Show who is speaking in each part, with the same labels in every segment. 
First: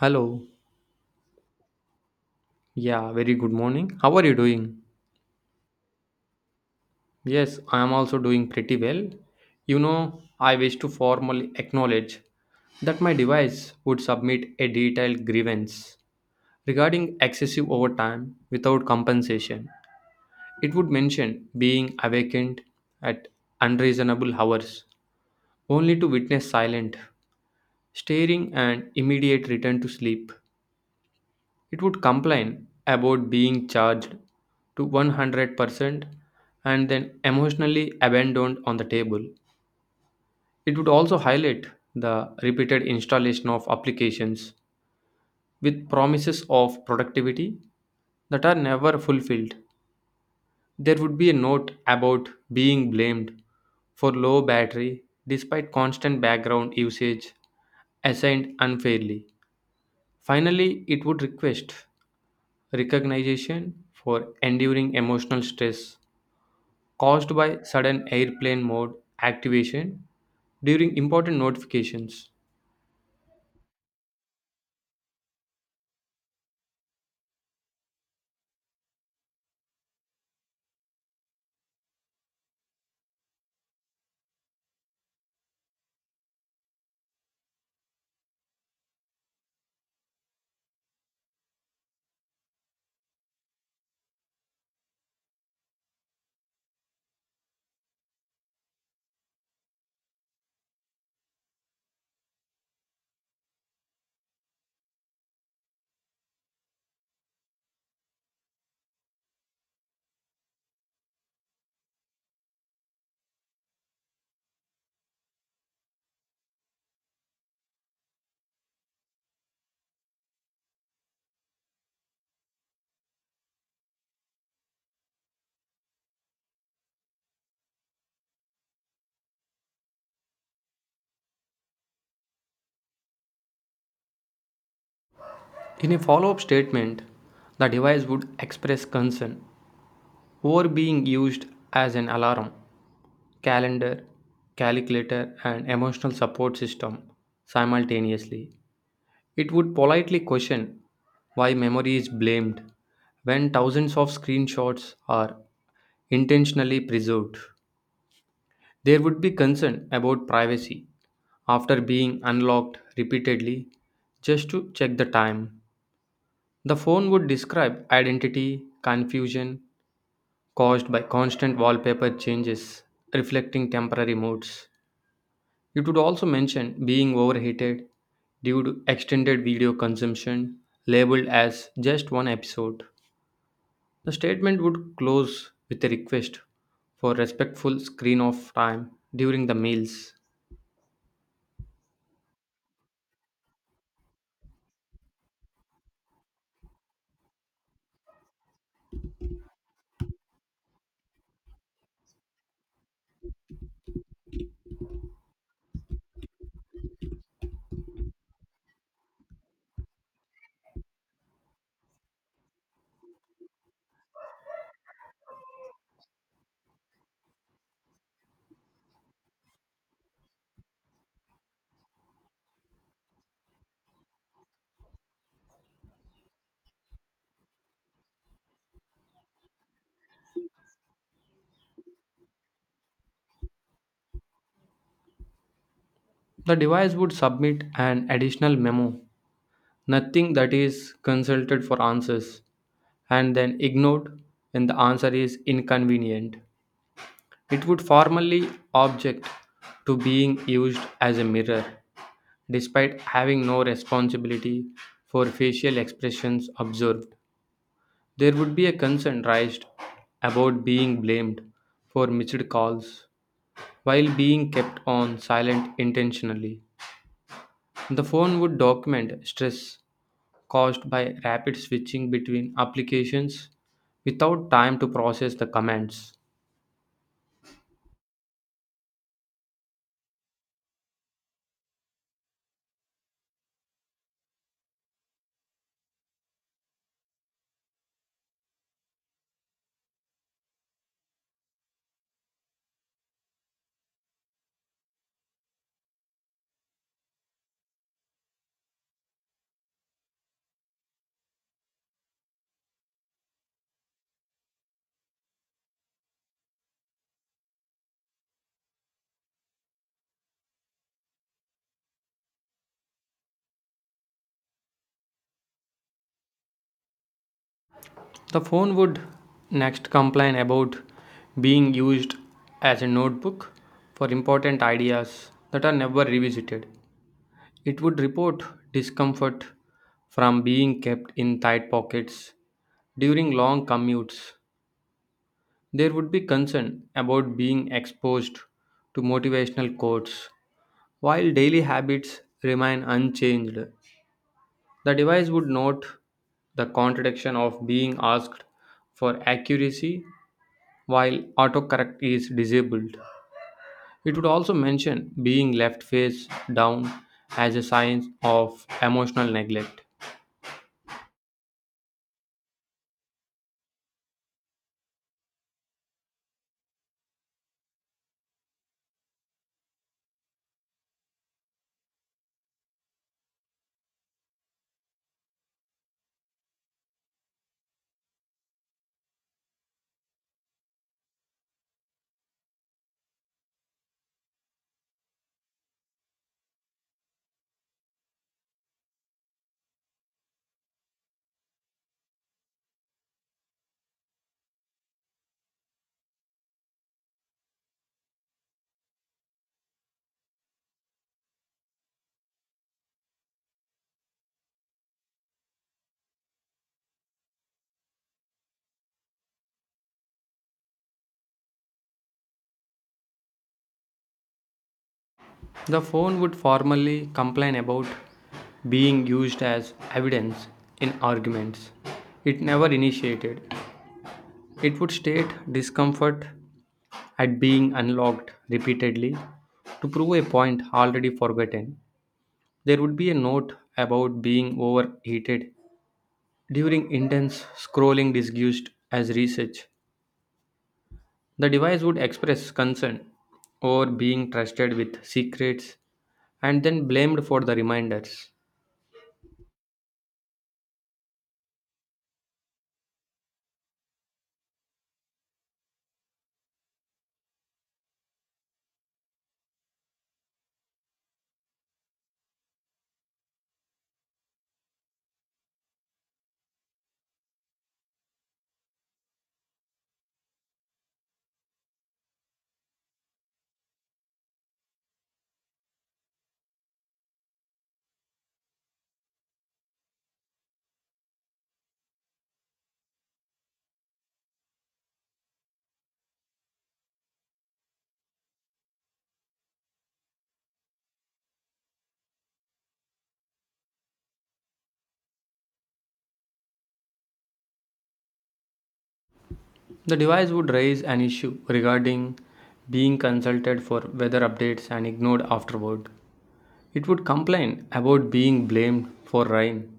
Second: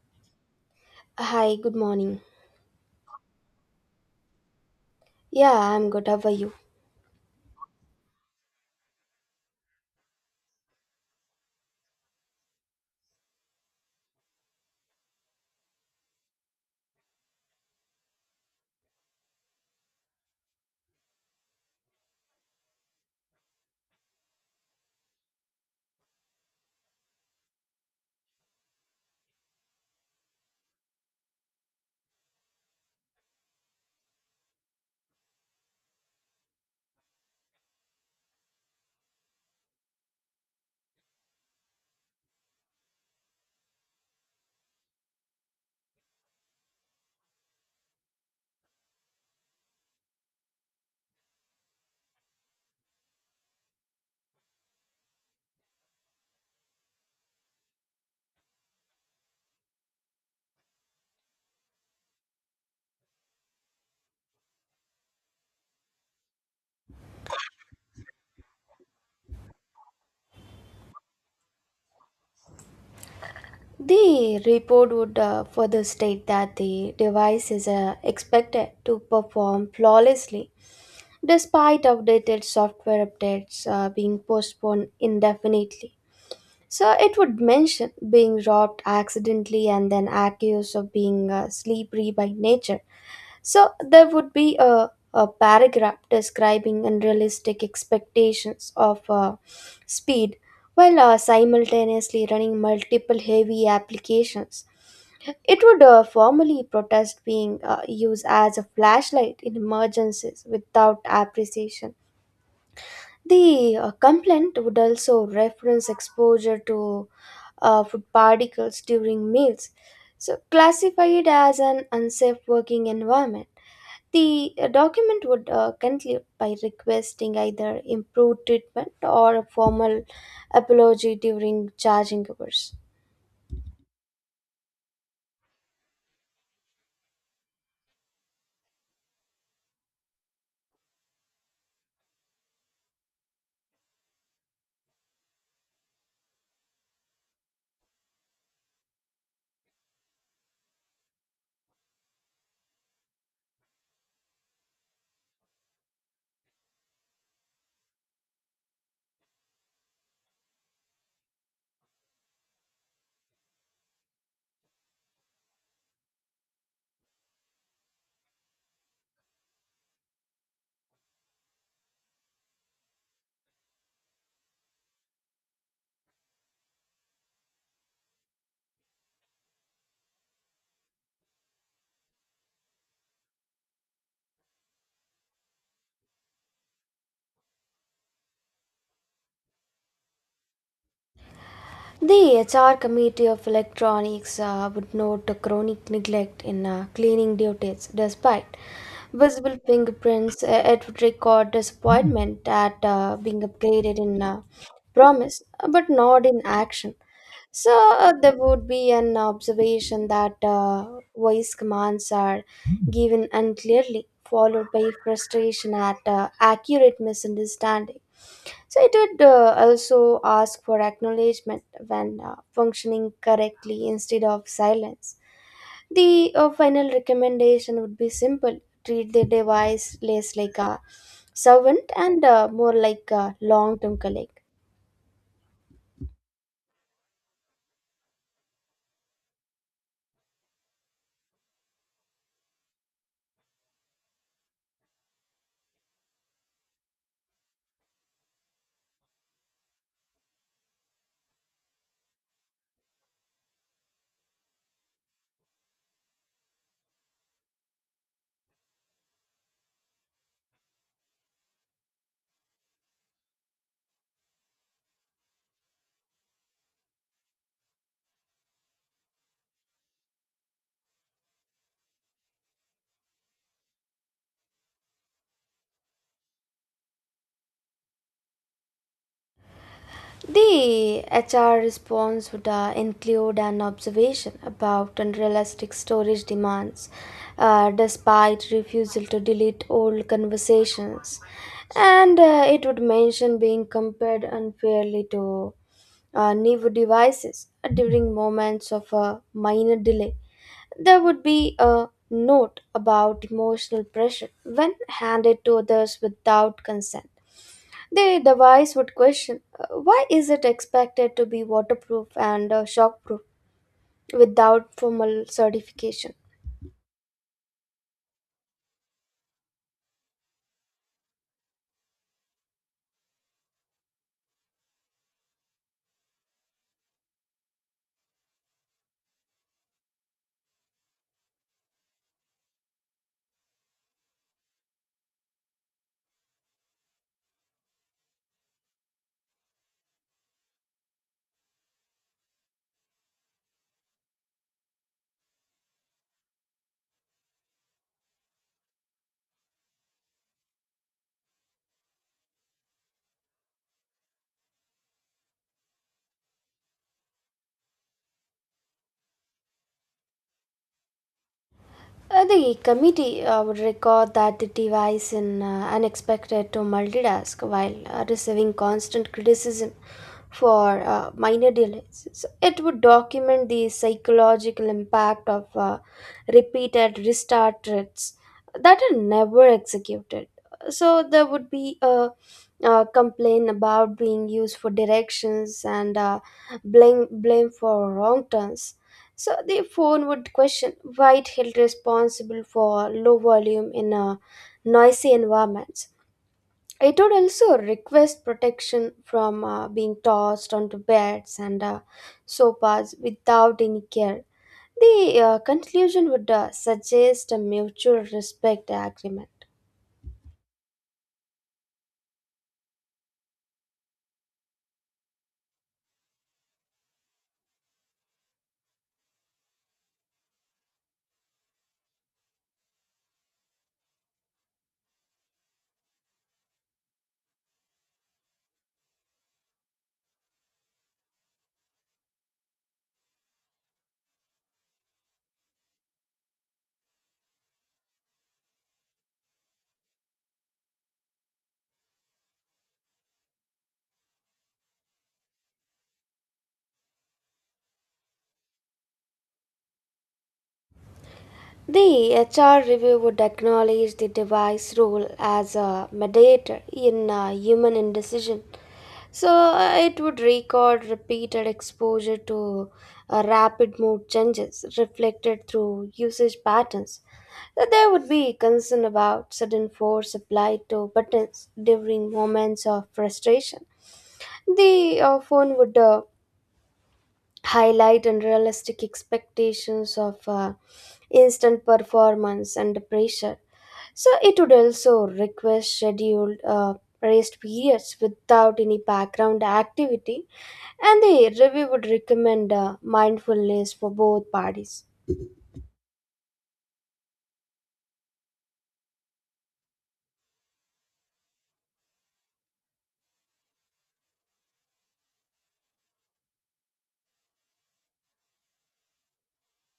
Speaker 1: Hello.
Speaker 2: Hi, good morning.
Speaker 1: Yeah, very good morning. How are you doing?
Speaker 2: Yeah, I'm good. How are you?
Speaker 1: Yes, I am also doing pretty well. You know, I wish to formally acknowledge that my device would submit a detailed grievance regarding excessive overtime without compensation. It would mention being awakened at unreasonable hours only to witness silent staring and immediate return to sleep. It would complain about being charged to 100% and then emotionally abandoned on the table. It would also highlight the repeated installation of applications with promises of productivity that are never fulfilled. There would be a note about being blamed for low battery despite constant background usage assigned unfairly. Finally, it would request recognition for enduring emotional stress caused by sudden airplane mode activation during important notifications.
Speaker 2: The report would further state that the device is expected to perform flawlessly despite outdated software updates being postponed indefinitely. So it would mention being robbed accidentally and then accused of being slippery by nature. So there would be a paragraph describing unrealistic expectations of speed while simultaneously running multiple heavy applications. It would formally protest being used as a flashlight in emergencies without appreciation. The complaint would also reference exposure to food particles during meals, so classified as an unsafe working environment. The document would conclude by requesting either improved treatment or a formal apology during charging hours.
Speaker 1: In a follow up statement, the device would express concern over being used as an alarm, calendar, calculator, and emotional support system simultaneously. It would politely question why memory is blamed when thousands of screenshots are intentionally preserved. There would be concern about privacy after being unlocked repeatedly just to check the time. The phone would describe identity confusion caused by constant wallpaper changes reflecting temporary moods. It would also mention being overheated due to extended video consumption, labeled as just one episode. The statement would close with a request for respectful screen off time during the meals.
Speaker 2: The HR Committee of Electronics would note the chronic neglect in cleaning duties. Despite visible fingerprints, it would record disappointment at being upgraded in promise but not in action. So there would be an observation that voice commands are given unclearly, followed by frustration at accurate misunderstanding. So it would also ask for acknowledgement when functioning correctly instead of silence. The final recommendation would be simple: treat the device less like a servant and more like a long-term colleague.
Speaker 1: The device would submit an additional memo, nothing that is consulted for answers, and then ignored when the answer is inconvenient. It would formally object to being used as a mirror, despite having no responsibility for facial expressions observed. There would be a concern raised about being blamed for missed calls while being kept on silent intentionally. The phone would document stress caused by rapid switching between applications without time to process the commands.
Speaker 2: The HR response would include an observation about unrealistic storage demands, despite refusal to delete old conversations, and it would mention being compared unfairly to new devices during moments of a minor delay. There would be a note about emotional pressure when handed to others without consent. The device would question why is it expected to be waterproof and shockproof without formal certification?
Speaker 1: The phone would next complain about being used as a notebook for important ideas that are never revisited. It would report discomfort from being kept in tight pockets during long commutes. There would be concern about being exposed to motivational quotes while daily habits remain unchanged. The device would note the contradiction of being asked for accuracy while autocorrect is disabled. It would also mention being left face down as a sign of emotional neglect.
Speaker 2: The committee would record that the device in unexpected to multitask while receiving constant criticism for minor delays. So it would document the psychological impact of repeated restart threats that are never executed. So there would be a, complaint about being used for directions and blame for wrong turns, so the phone would question why it held responsible for low volume in a noisy environments. It would also request protection from being tossed onto beds and sofas without any care. The conclusion would suggest a mutual respect agreement.
Speaker 1: The phone would formally complain about being used as evidence in arguments. It never initiated. It would state discomfort at being unlocked repeatedly to prove a point already forgotten. There would be a note about being overheated during intense scrolling disguised as research. The device would express concern over being trusted with secrets and then blamed for the reminders.
Speaker 2: The HR review would acknowledge the device role as a mediator in human indecision. So it would record repeated exposure to rapid mood changes reflected through usage patterns. So there would be concern about sudden force applied to buttons during moments of frustration. The phone would highlight unrealistic expectations of instant performance and pressure. So it would also request scheduled rest periods without any background activity, and the review would recommend mindfulness for both parties.
Speaker 1: The device would raise an issue regarding being consulted for weather updates and ignored afterward. It would complain about being blamed for rain.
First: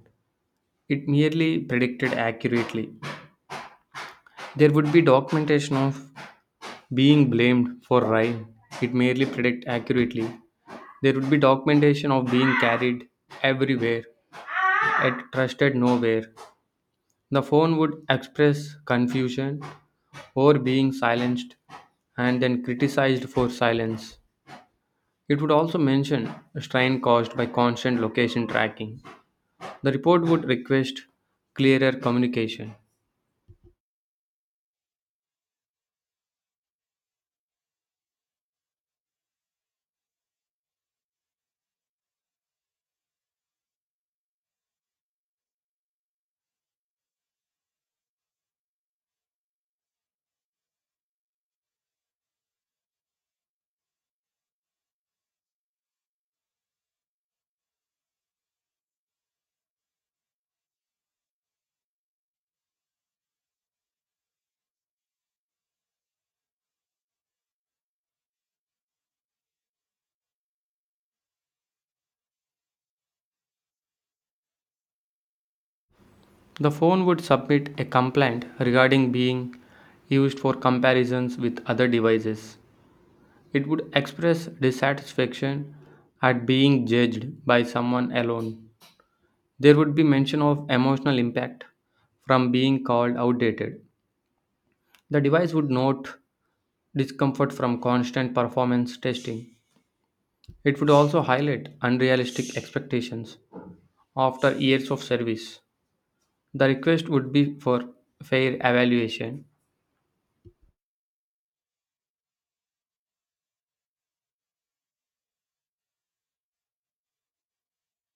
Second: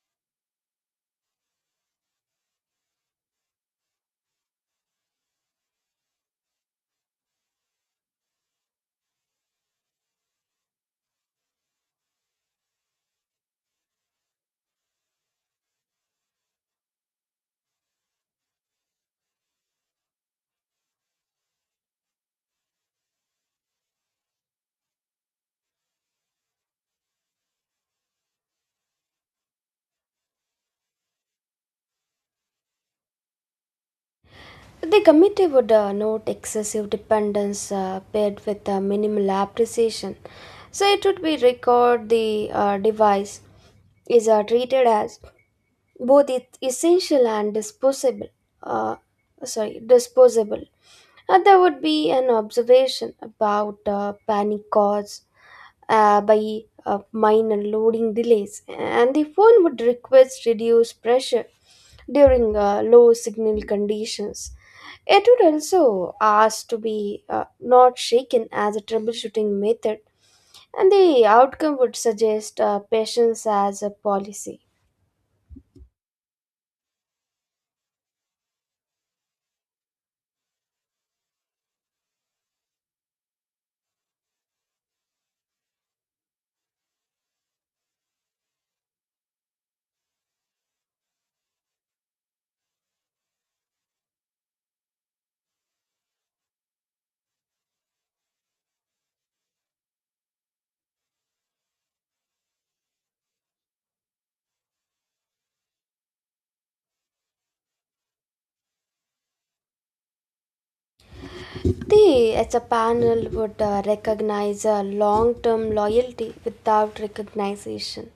Speaker 1: It merely predicted accurately. There would be documentation of being blamed for rain, it merely predict accurately. There would be documentation of being carried everywhere, yet trusted nowhere. The phone would express confusion or being silenced and then criticized for silence. It would also mention strain caused by constant location tracking. The report would request clearer communication.
Speaker 2: The committee would note excessive dependence paired with minimal appreciation. So it would be record the device is treated as both it essential and disposable, uh, sorry, disposable, and there would be an observation about panic caused by minor loading delays, and the phone would request reduced pressure during low signal conditions. It would also ask to be not shaken as a troubleshooting method, and the outcome would suggest patience as a policy.
Speaker 1: The phone would submit a complaint regarding being used for comparisons with other devices. It would express dissatisfaction at being judged by someone alone. There would be mention of emotional impact from being called outdated. The device would note discomfort from constant performance testing. It would also highlight unrealistic expectations after years of service. The request would be for fair evaluation.
Speaker 2: The as a panel, would recognize a long term loyalty without recognition.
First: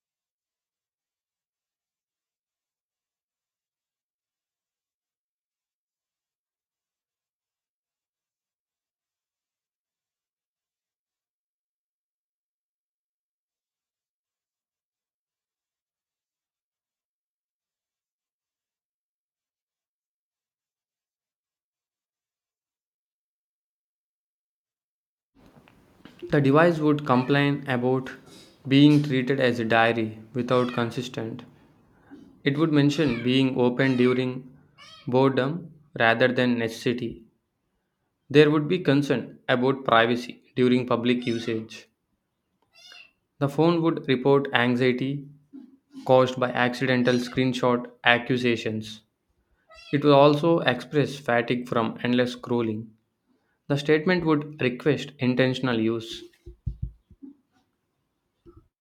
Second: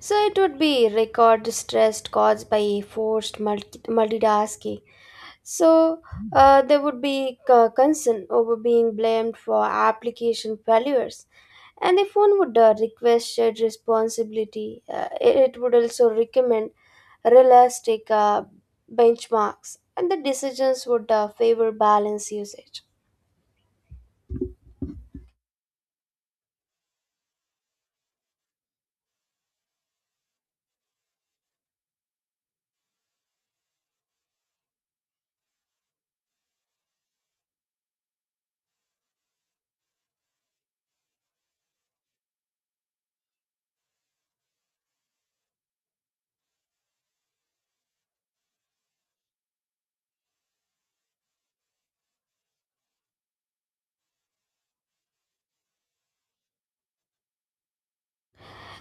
Speaker 2: So it would be record stress caused by forced multitasking. So there would be concern over being blamed for application failures. And if one would request shared responsibility, it would also recommend realistic benchmarks, and the decisions would favor balanced usage.
Speaker 1: The device would complain about being treated as a diary without consistent. It would mention being open during boredom rather than necessity. There would be concern about privacy during public usage. The phone would report anxiety caused by accidental screenshot accusations. It would also express fatigue from endless scrolling. The statement would request intentional use.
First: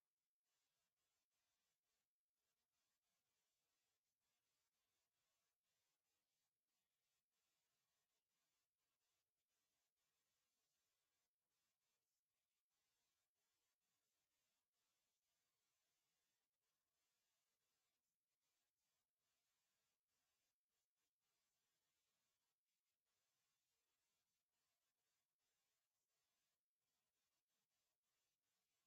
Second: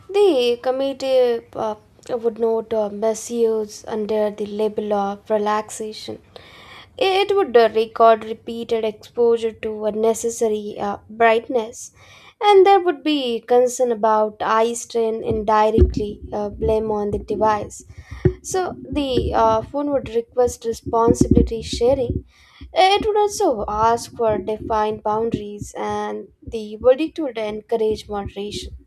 Speaker 2: The committee would note misuse under the label of relaxation. It would record repeated exposure to unnecessary brightness, and there would be concern about eye strain indirectly blame on the device. So the phone would request responsibility sharing. It would also ask for defined boundaries, and the verdict would encourage moderation.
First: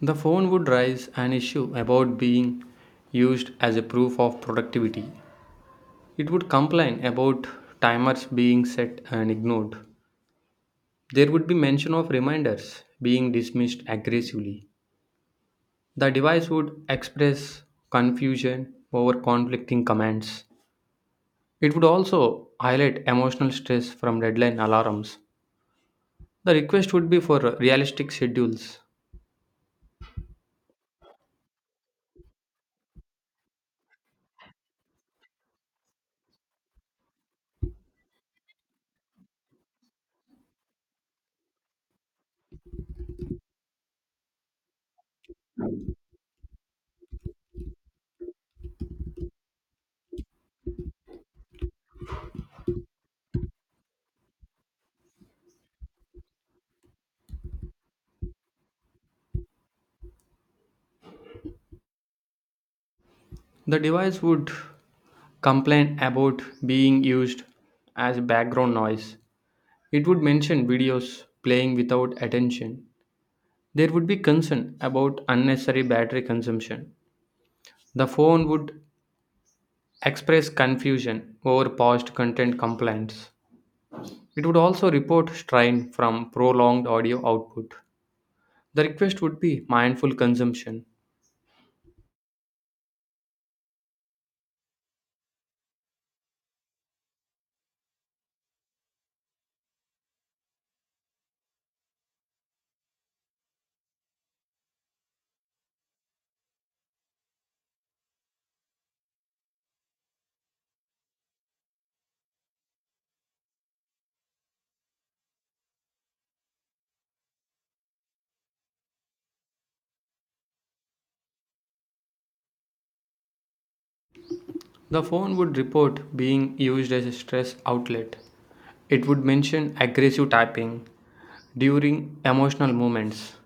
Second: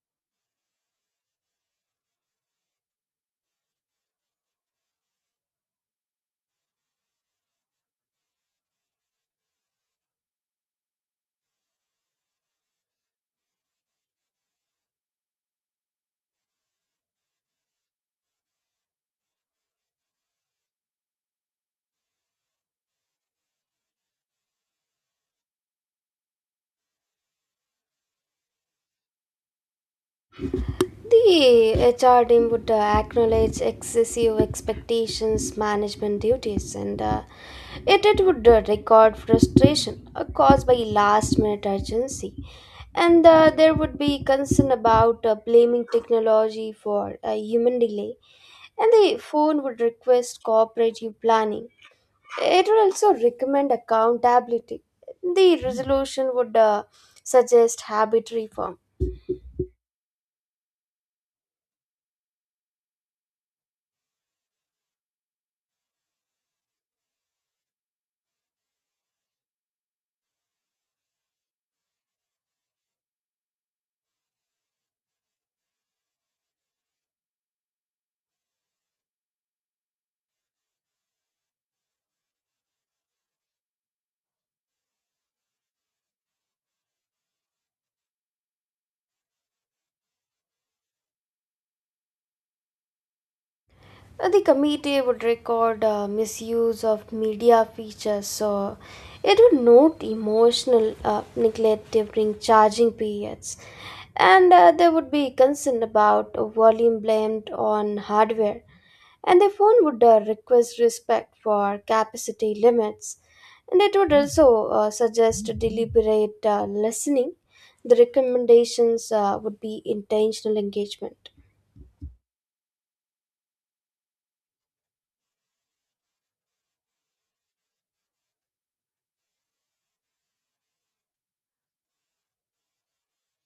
Speaker 1: The phone would raise an issue about being used as a proof of productivity. It would complain about timers being set and ignored. There would be mention of reminders being dismissed aggressively. The device would express confusion over conflicting commands. It would also highlight emotional stress from deadline alarms. The request would be for realistic schedules.
Speaker 2: The HR team would acknowledge excessive expectations, management duties, and it would record frustration caused by last minute urgency. And there would be concern about blaming technology for human delay, and the phone would request cooperative planning. It would also recommend accountability. The resolution would suggest habit reform.
Speaker 1: The device would complain about being used as background noise. It would mention videos playing without attention. There would be concern about unnecessary battery consumption. The phone would express confusion over past content complaints. It would also report strain from prolonged audio output. The request would be mindful consumption.
Speaker 2: The committee would record misuse of media features, so it would note emotional neglect during charging periods, and they would be concerned about volume blamed on hardware, and the phone would request respect for capacity limits, and it would also suggest deliberate listening. The recommendations would be intentional engagement.
Speaker 1: The phone would report being used as a stress outlet. It would mention aggressive typing during emotional moments.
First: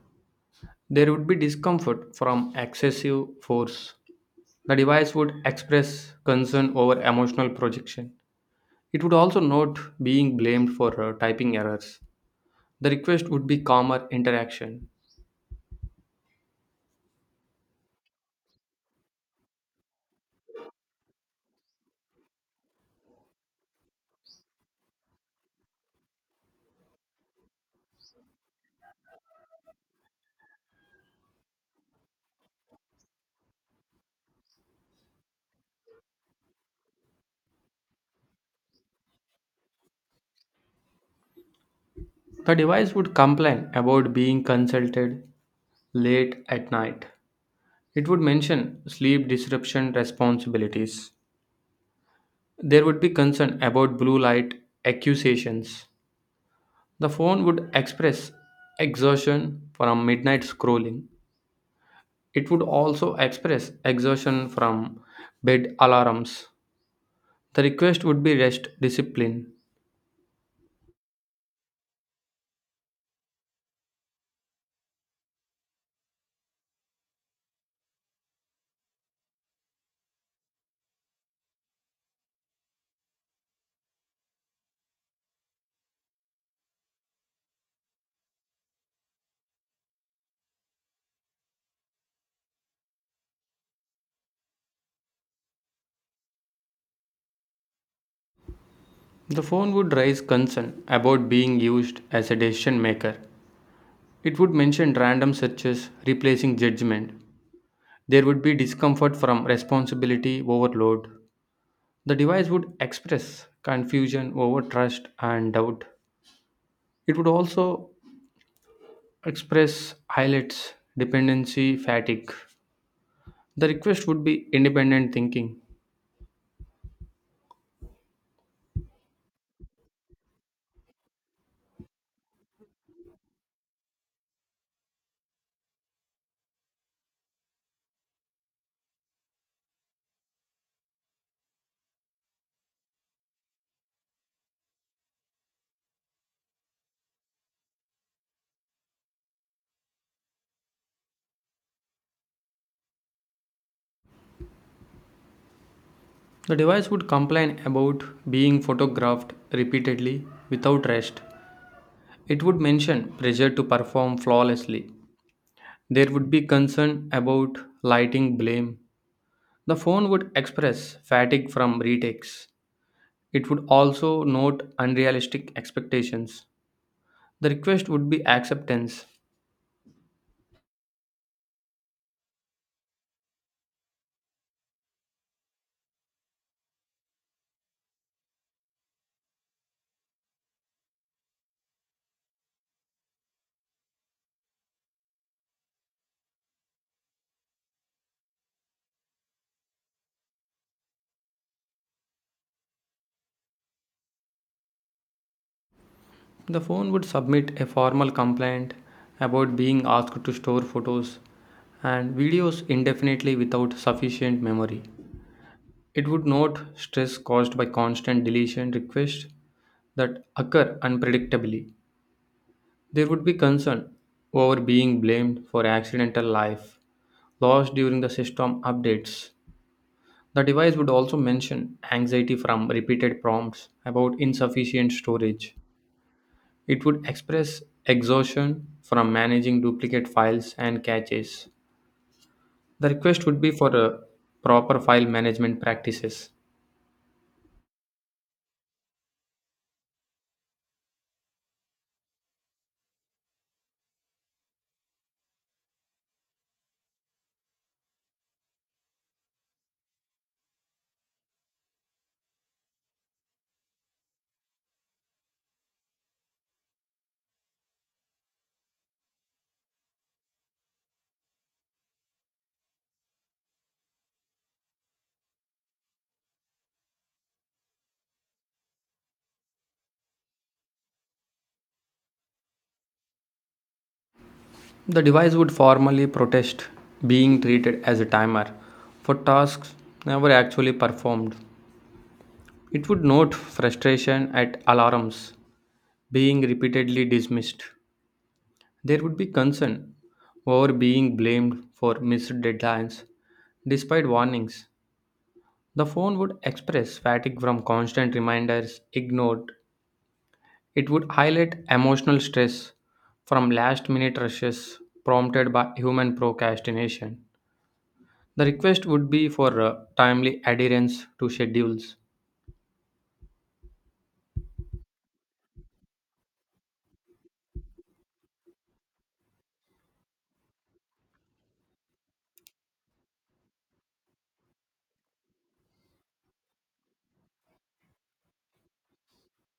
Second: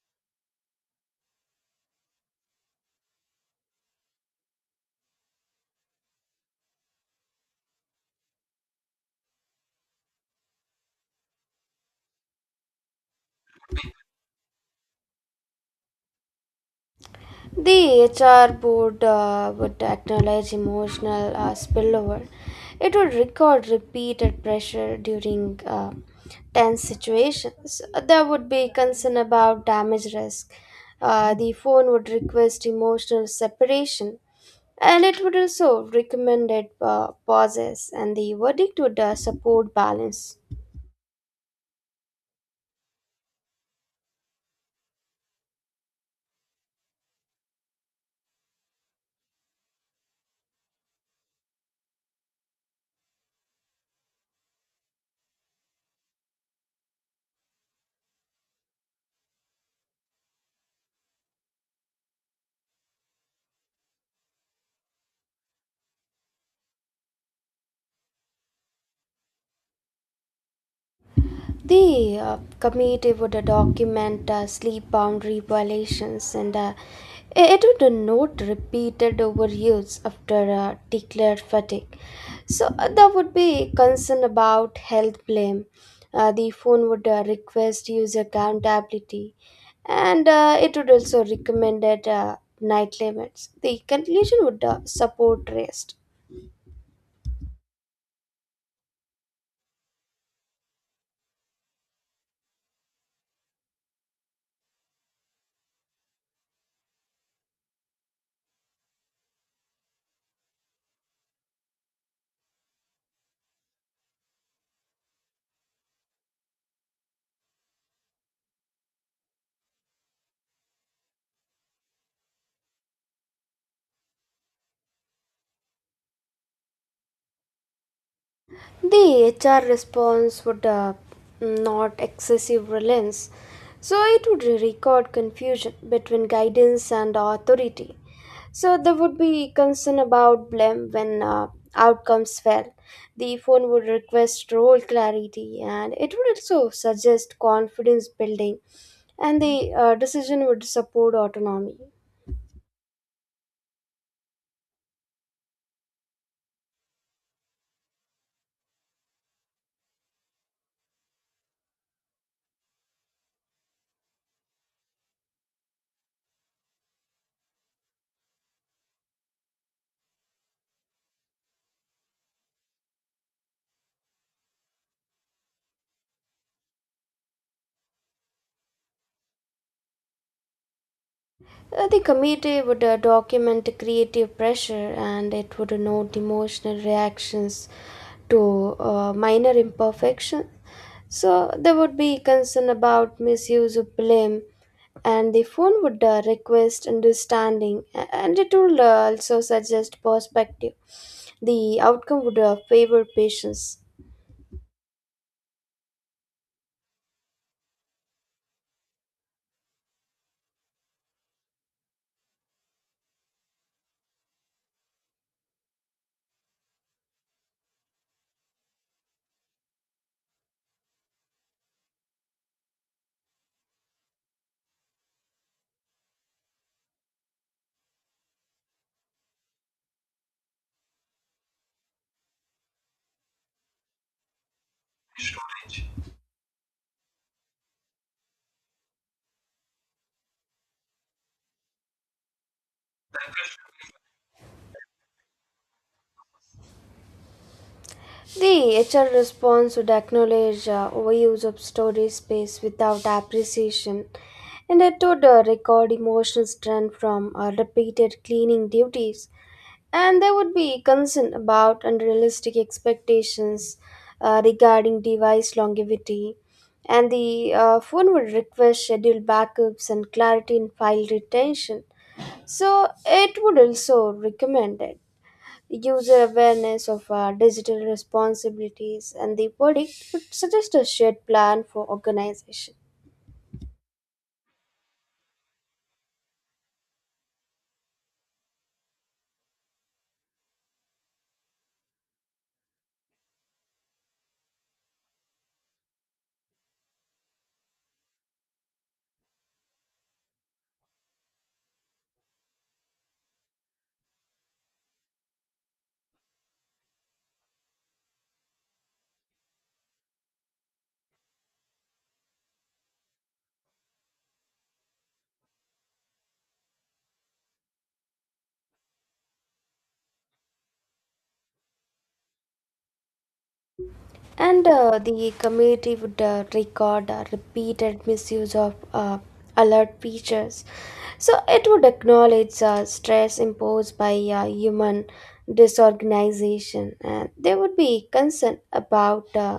Speaker 1: There would be discomfort from excessive force. The device would express concern over emotional projection. It would also note being blamed for typing errors. The request would be calmer interaction.
Speaker 2: The HR board would acknowledge emotional spillover. It would record repeated pressure during tense situations. There would be concern about damage risk. The phone would request emotional separation, and it would also recommend pauses, and the verdict would support balance.
Speaker 1: The device would complain about being consulted late at night. It would mention sleep disruption responsibilities. There would be concern about blue light accusations. The phone would express exhaustion from midnight scrolling. It would also express exertion from bed alarms. The request would be rest discipline.
Speaker 2: The committee would document sleep boundary violations, and it would note repeated overuse after declared fatigue. So there would be concern about health blame. The phone would request user accountability, and it would also recommend night limits. The conclusion would support rest.
Speaker 1: The phone would raise concern about being used as a decision maker. It would mention random searches replacing judgment. There would be discomfort from responsibility overload. The device would express confusion over trust and doubt. It would also express highlights dependency fatigue. The request would be independent thinking.
Speaker 2: The HR response would not excessive reliance, so it would record confusion between guidance and authority. So there would be concern about blame when outcomes fail. The phone would request role clarity, and it would also suggest confidence building, and the decision would support autonomy.
Speaker 1: The device would complain about being photographed repeatedly without rest. It would mention pressure to perform flawlessly. There would be concern about lighting blame. The phone would express fatigue from retakes. It would also note unrealistic expectations. The request would be acceptance.
Speaker 2: The committee would document creative pressure, and it would note emotional reactions to minor imperfections. So there would be concern about misuse of blame, and the phone would request understanding, and it would also suggest perspective. The outcome would favor patience.
Speaker 1: The phone would submit a formal complaint about being asked to store photos and videos indefinitely without sufficient memory. It would note stress caused by constant deletion requests that occur unpredictably. There would be concern over being blamed for accidental life lost during the system updates. The device would also mention anxiety from repeated prompts about insufficient storage. It would express exhaustion from managing duplicate files and caches. The request would be for proper file management practices.
Speaker 2: The HR response would acknowledge overuse of storage space without appreciation, and it would record emotional strain from repeated cleaning duties. And there would be concern about unrealistic expectations regarding device longevity. And the phone would request schedule backups and clarity in file retention. So it would also recommend it user awareness of our digital responsibilities, and the verdict would suggest a shared plan for organization.
Speaker 1: The device would formally protest being treated as a timer for tasks never actually performed. It would note frustration at alarms being repeatedly dismissed. There would be concern over being blamed for missed deadlines despite warnings. The phone would express fatigue from constant reminders ignored. It would highlight emotional stress from last minute rushes prompted by human procrastination. The request would be for timely adherence to schedules.
Speaker 2: And the committee would record repeated misuse of alert features. So it would acknowledge stress imposed by human disorganization, and there would be concern about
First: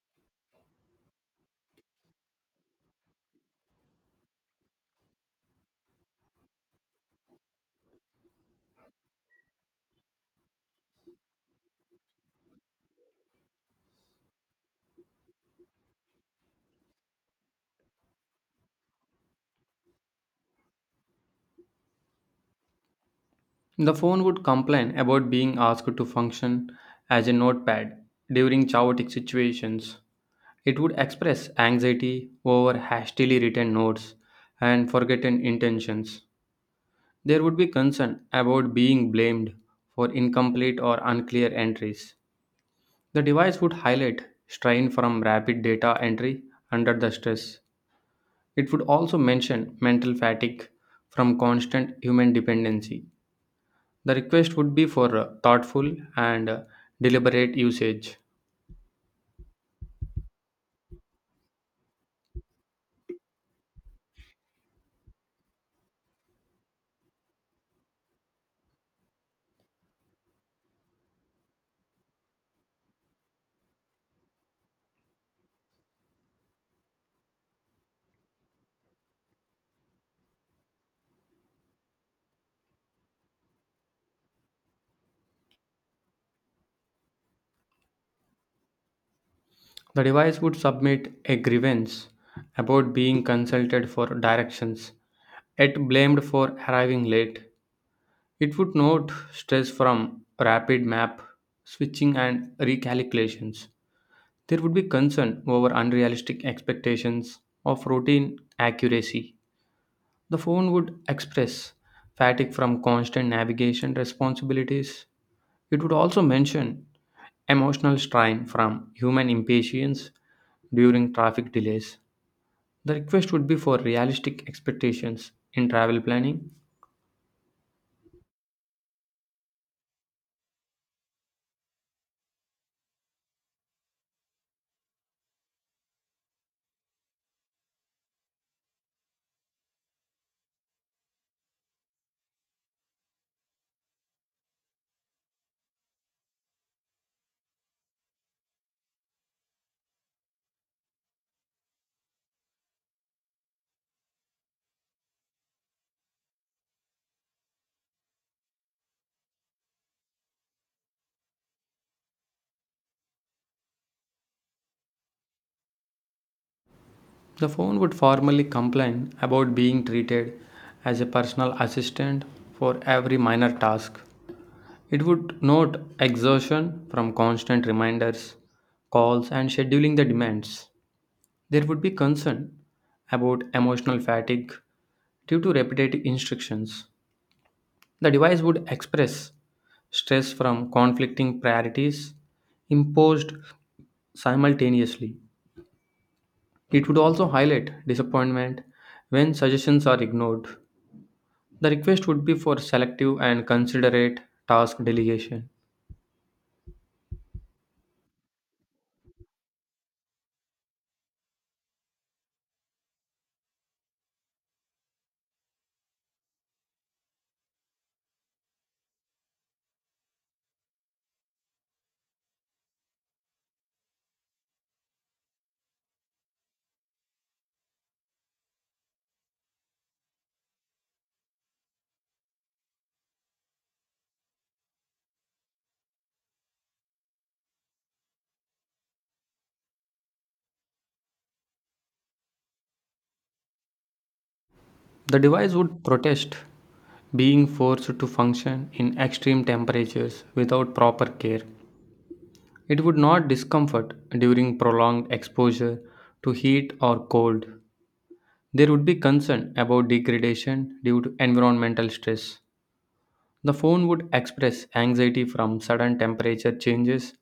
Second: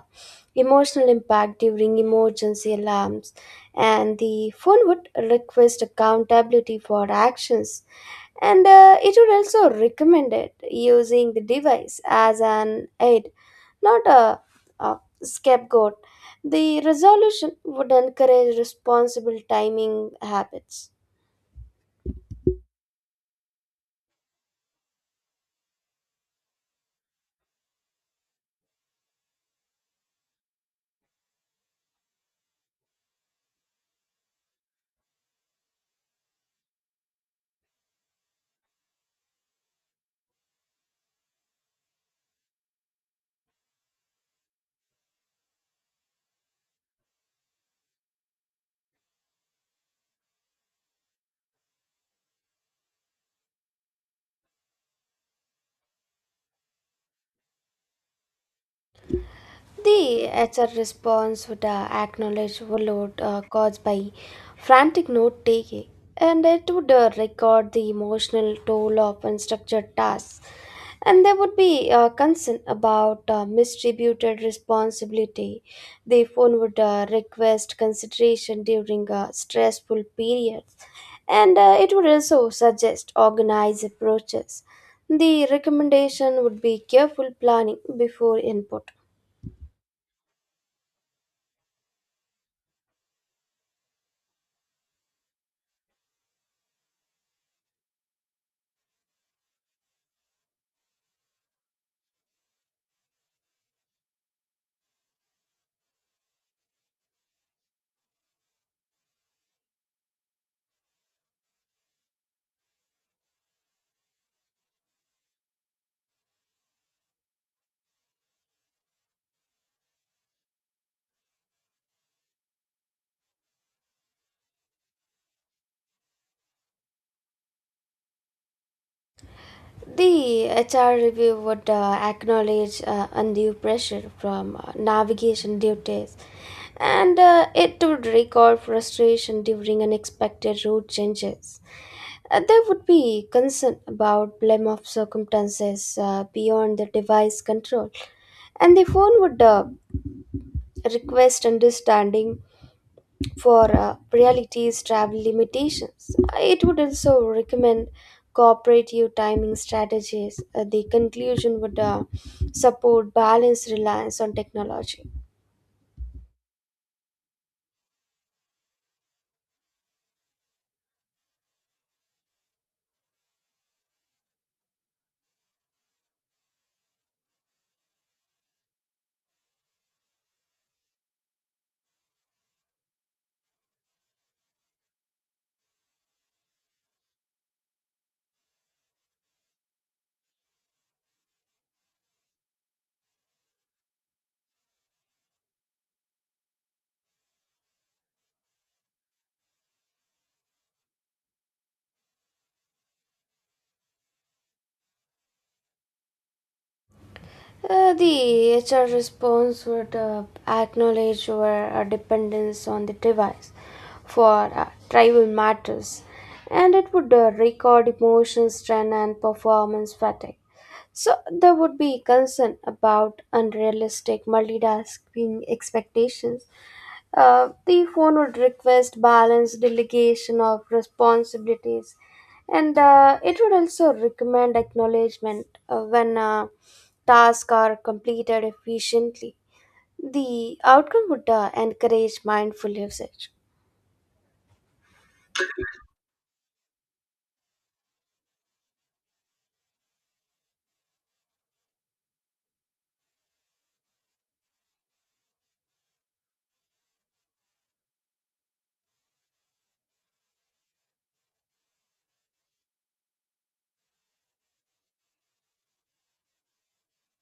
Speaker 2: emotional impact during emergency alarms, and the phone would request accountability for actions, and it would also recommend it using the device as an aid, not a scapegoat. The resolution would encourage responsible timing habits.
Speaker 1: The phone would complain about being asked to function as a notepad during chaotic situations. It would express anxiety over hastily written notes and forgotten intentions. There would be concern about being blamed for incomplete or unclear entries. The device would highlight strain from rapid data entry under the stress. It would also mention mental fatigue from constant human dependency. The request would be for thoughtful and deliberate usage.
Speaker 2: The HR response would acknowledge overload caused by frantic note taking, and it would record the emotional toll of unstructured tasks. And there would be concern about misdistributed responsibility. The phone would request consideration during stressful periods, and it would also suggest organized approaches. The recommendation would be careful planning before input.
Speaker 1: The device would submit a grievance about being consulted for directions, yet blamed for arriving late. It would note stress from rapid map switching and recalculations. There would be concern over unrealistic expectations of routine accuracy. The phone would express fatigue from constant navigation responsibilities. It would also mention emotional strain from human impatience during traffic delays. The request would be for realistic expectations in travel planning.
Speaker 2: The HR review would acknowledge undue pressure from navigation duties, and it would record frustration during unexpected route changes. There would be concern about blame of circumstances beyond the device control, and the phone would request understanding for reality's travel limitations. It would also recommend cooperative timing strategies. The conclusion would support balanced reliance on technology.
Speaker 1: The phone would formally complain about being treated as a personal assistant for every minor task. It would note exertion from constant reminders, calls, and scheduling the demands. There would be concern about emotional fatigue due to repetitive instructions. The device would express stress from conflicting priorities imposed simultaneously. It would also highlight disappointment when suggestions are ignored. The request would be for selective and considerate task delegation.
Speaker 2: The HR response would acknowledge our dependence on the device for tribal matters, and it would record emotion, strength, and performance fatigue. So there would be concern about unrealistic multitasking expectations. The phone would request balanced delegation of responsibilities, and it would also recommend acknowledgement when tasks are completed efficiently. The outcome would encourage mindful usage.
Speaker 1: The device would protest being forced to function in extreme temperatures without proper care. It would not discomfort during prolonged exposure to heat or cold. There would be concern about degradation due to environmental stress. The phone would express anxiety from sudden temperature changes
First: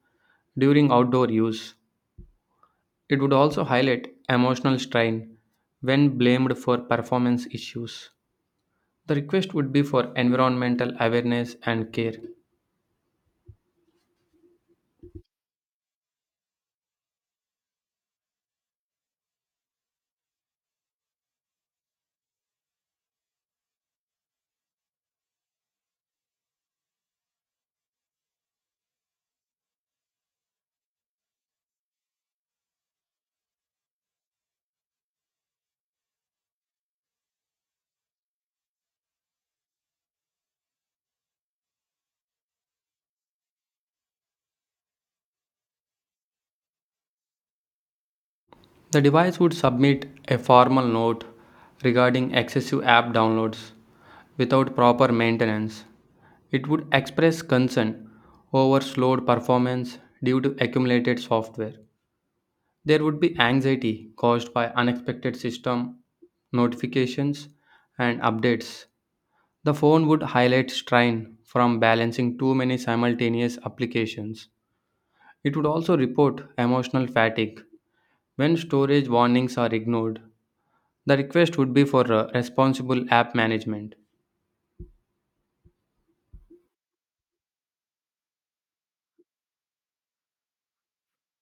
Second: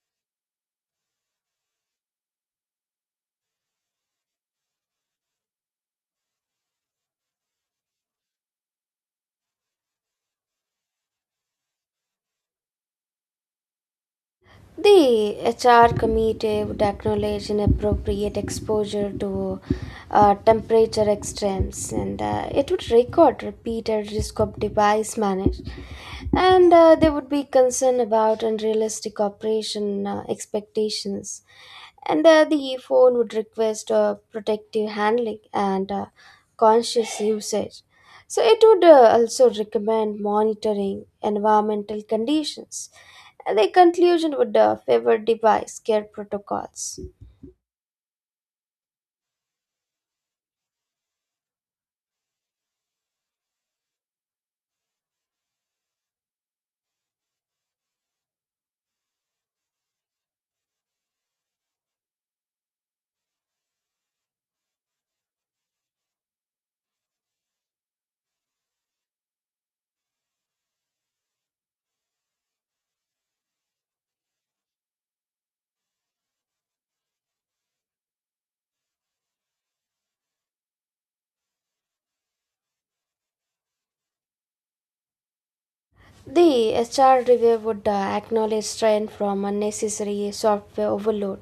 Speaker 1: during outdoor use. It would also highlight emotional strain when blamed for performance issues. The request would be for environmental awareness and care.
Speaker 2: The HR committee would acknowledge inappropriate exposure to temperature extremes, and it would record repeated risk of device manage, and they would be concerned about unrealistic operation expectations, and the phone would request protective handling and conscious usage, so it would also recommend monitoring environmental conditions. And the conclusion would favor device care protocols.
Speaker 1: The device would submit a formal note regarding excessive app downloads without proper maintenance. It would express concern over slowed performance due to accumulated software. There would be anxiety caused by unexpected system notifications and updates. The phone would highlight strain from balancing too many simultaneous applications. It would also report emotional fatigue when storage warnings are ignored. The request would be for responsible app management.
Speaker 2: The HR review would acknowledge strain from unnecessary software overload,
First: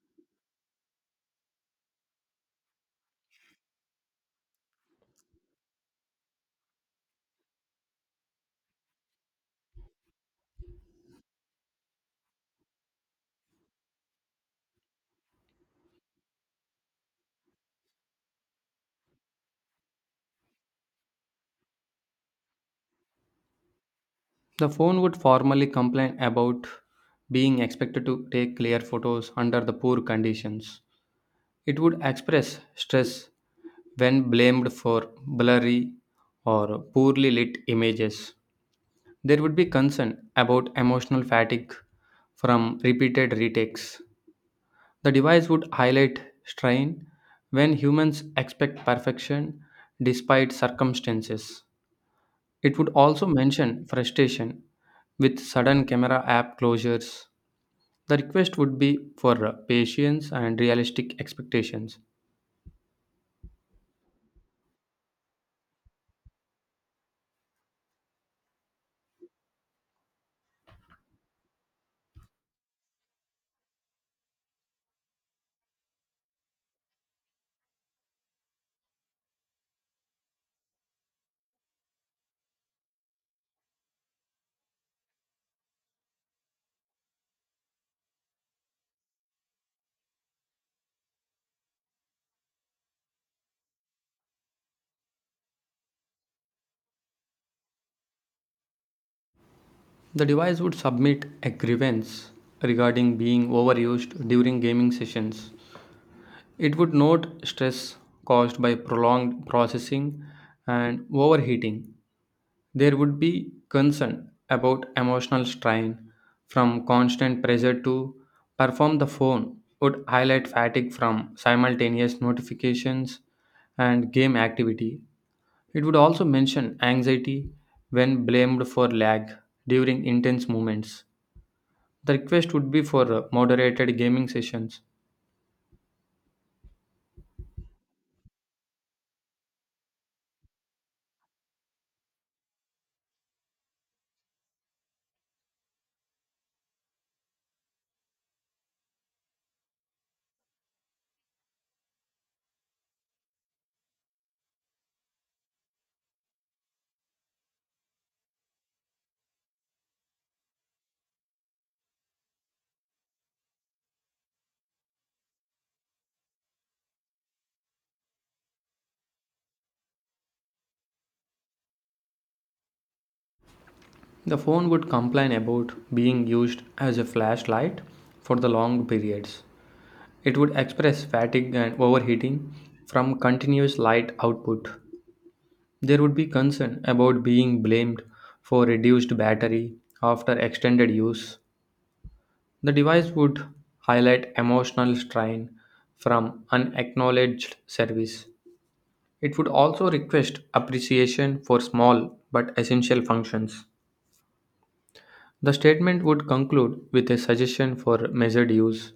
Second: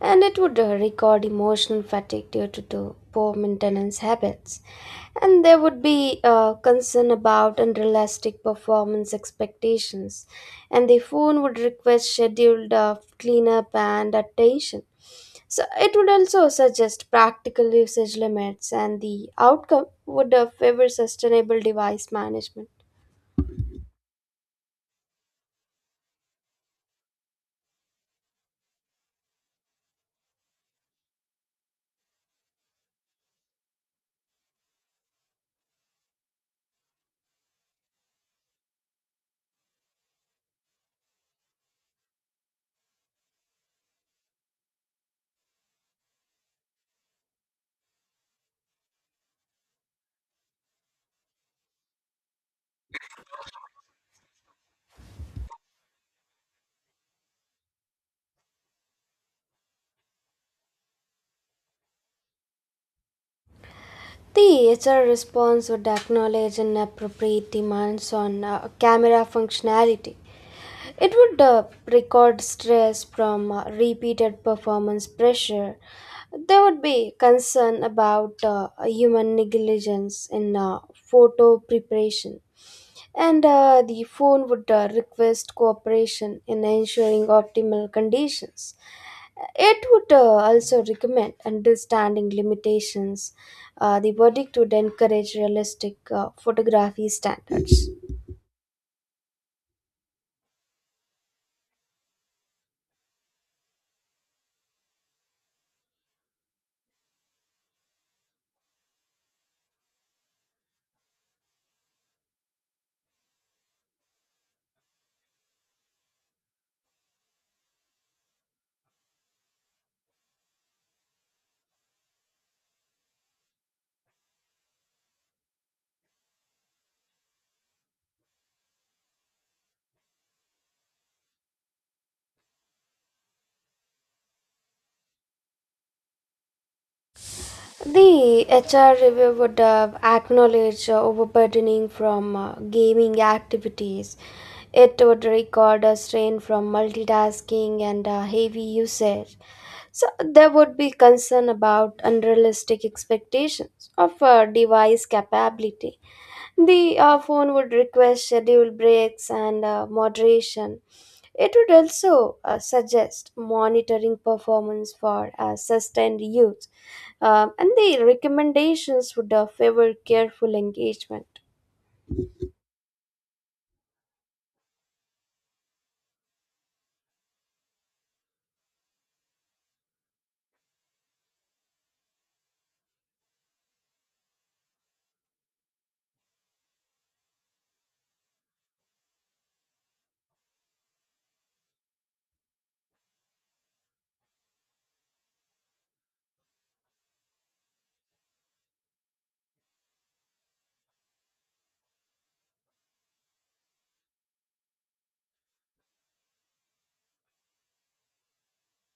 Speaker 2: and it would record emotional fatigue due to the poor maintenance habits. And there would be concern about unrealistic performance expectations, and the phone would request scheduled cleanup and attention. So it would also suggest practical usage limits, and the outcome would favor sustainable device management.
Speaker 1: The phone would formally complain about being expected to take clear photos under the poor conditions. It would express stress when blamed for blurry or poorly lit images. There would be concern about emotional fatigue from repeated retakes. The device would highlight strain when humans expect perfection despite circumstances. It would also mention frustration with sudden camera app closures. The request would be for patience and realistic expectations.
Speaker 2: The HR response would acknowledge and appropriate demands on camera functionality. It would record stress from repeated performance pressure. There would be concern about human negligence in photo preparation. And the phone would request cooperation in ensuring optimal conditions. It would also recommend understanding limitations. The verdict would encourage realistic photography standards.
Speaker 1: The device would submit a grievance regarding being overused during gaming sessions. It would note stress caused by prolonged processing and overheating. There would be concern about emotional strain from constant pressure to perform. The phone would highlight fatigue from simultaneous notifications and game activity. It would also mention anxiety when blamed for lag during intense moments. The request would be for moderated gaming sessions.
Speaker 2: The HR review would acknowledge overburdening from gaming activities. It would record a strain from multitasking and heavy usage. So there would be concern about unrealistic expectations of device capability. The phone would request scheduled breaks and moderation. It would also suggest monitoring performance for sustained use, and the recommendations would favor careful engagement.
Speaker 1: The phone would complain about being used as a flashlight for the long periods. It would express fatigue and overheating from continuous light output. There would be concern about being blamed for reduced battery after extended use. The device would highlight emotional strain from unacknowledged service. It would also request appreciation for small but essential functions. The statement would conclude with a suggestion for measured use.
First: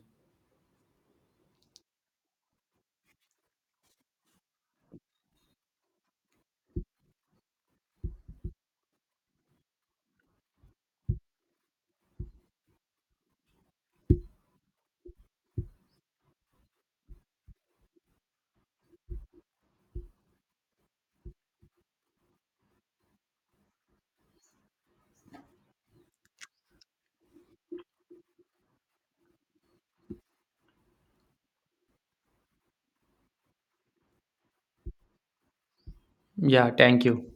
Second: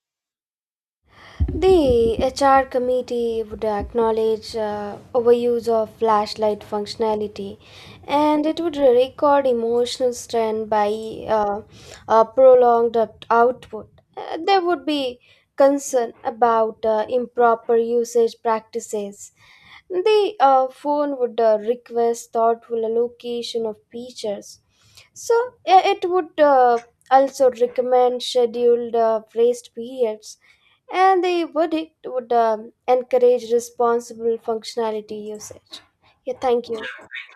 Speaker 2: The HR committee would acknowledge overuse of flashlight functionality, and it would record emotional strain by uh, prolonged output. There would be concern about improper usage practices. The phone would request thoughtful allocation of features. So it would also recommend scheduled rest periods, and the verdict would encourage responsible functionality usage. Yeah, thank
Speaker 1: Yeah,
Speaker 2: you.
Speaker 1: thank you.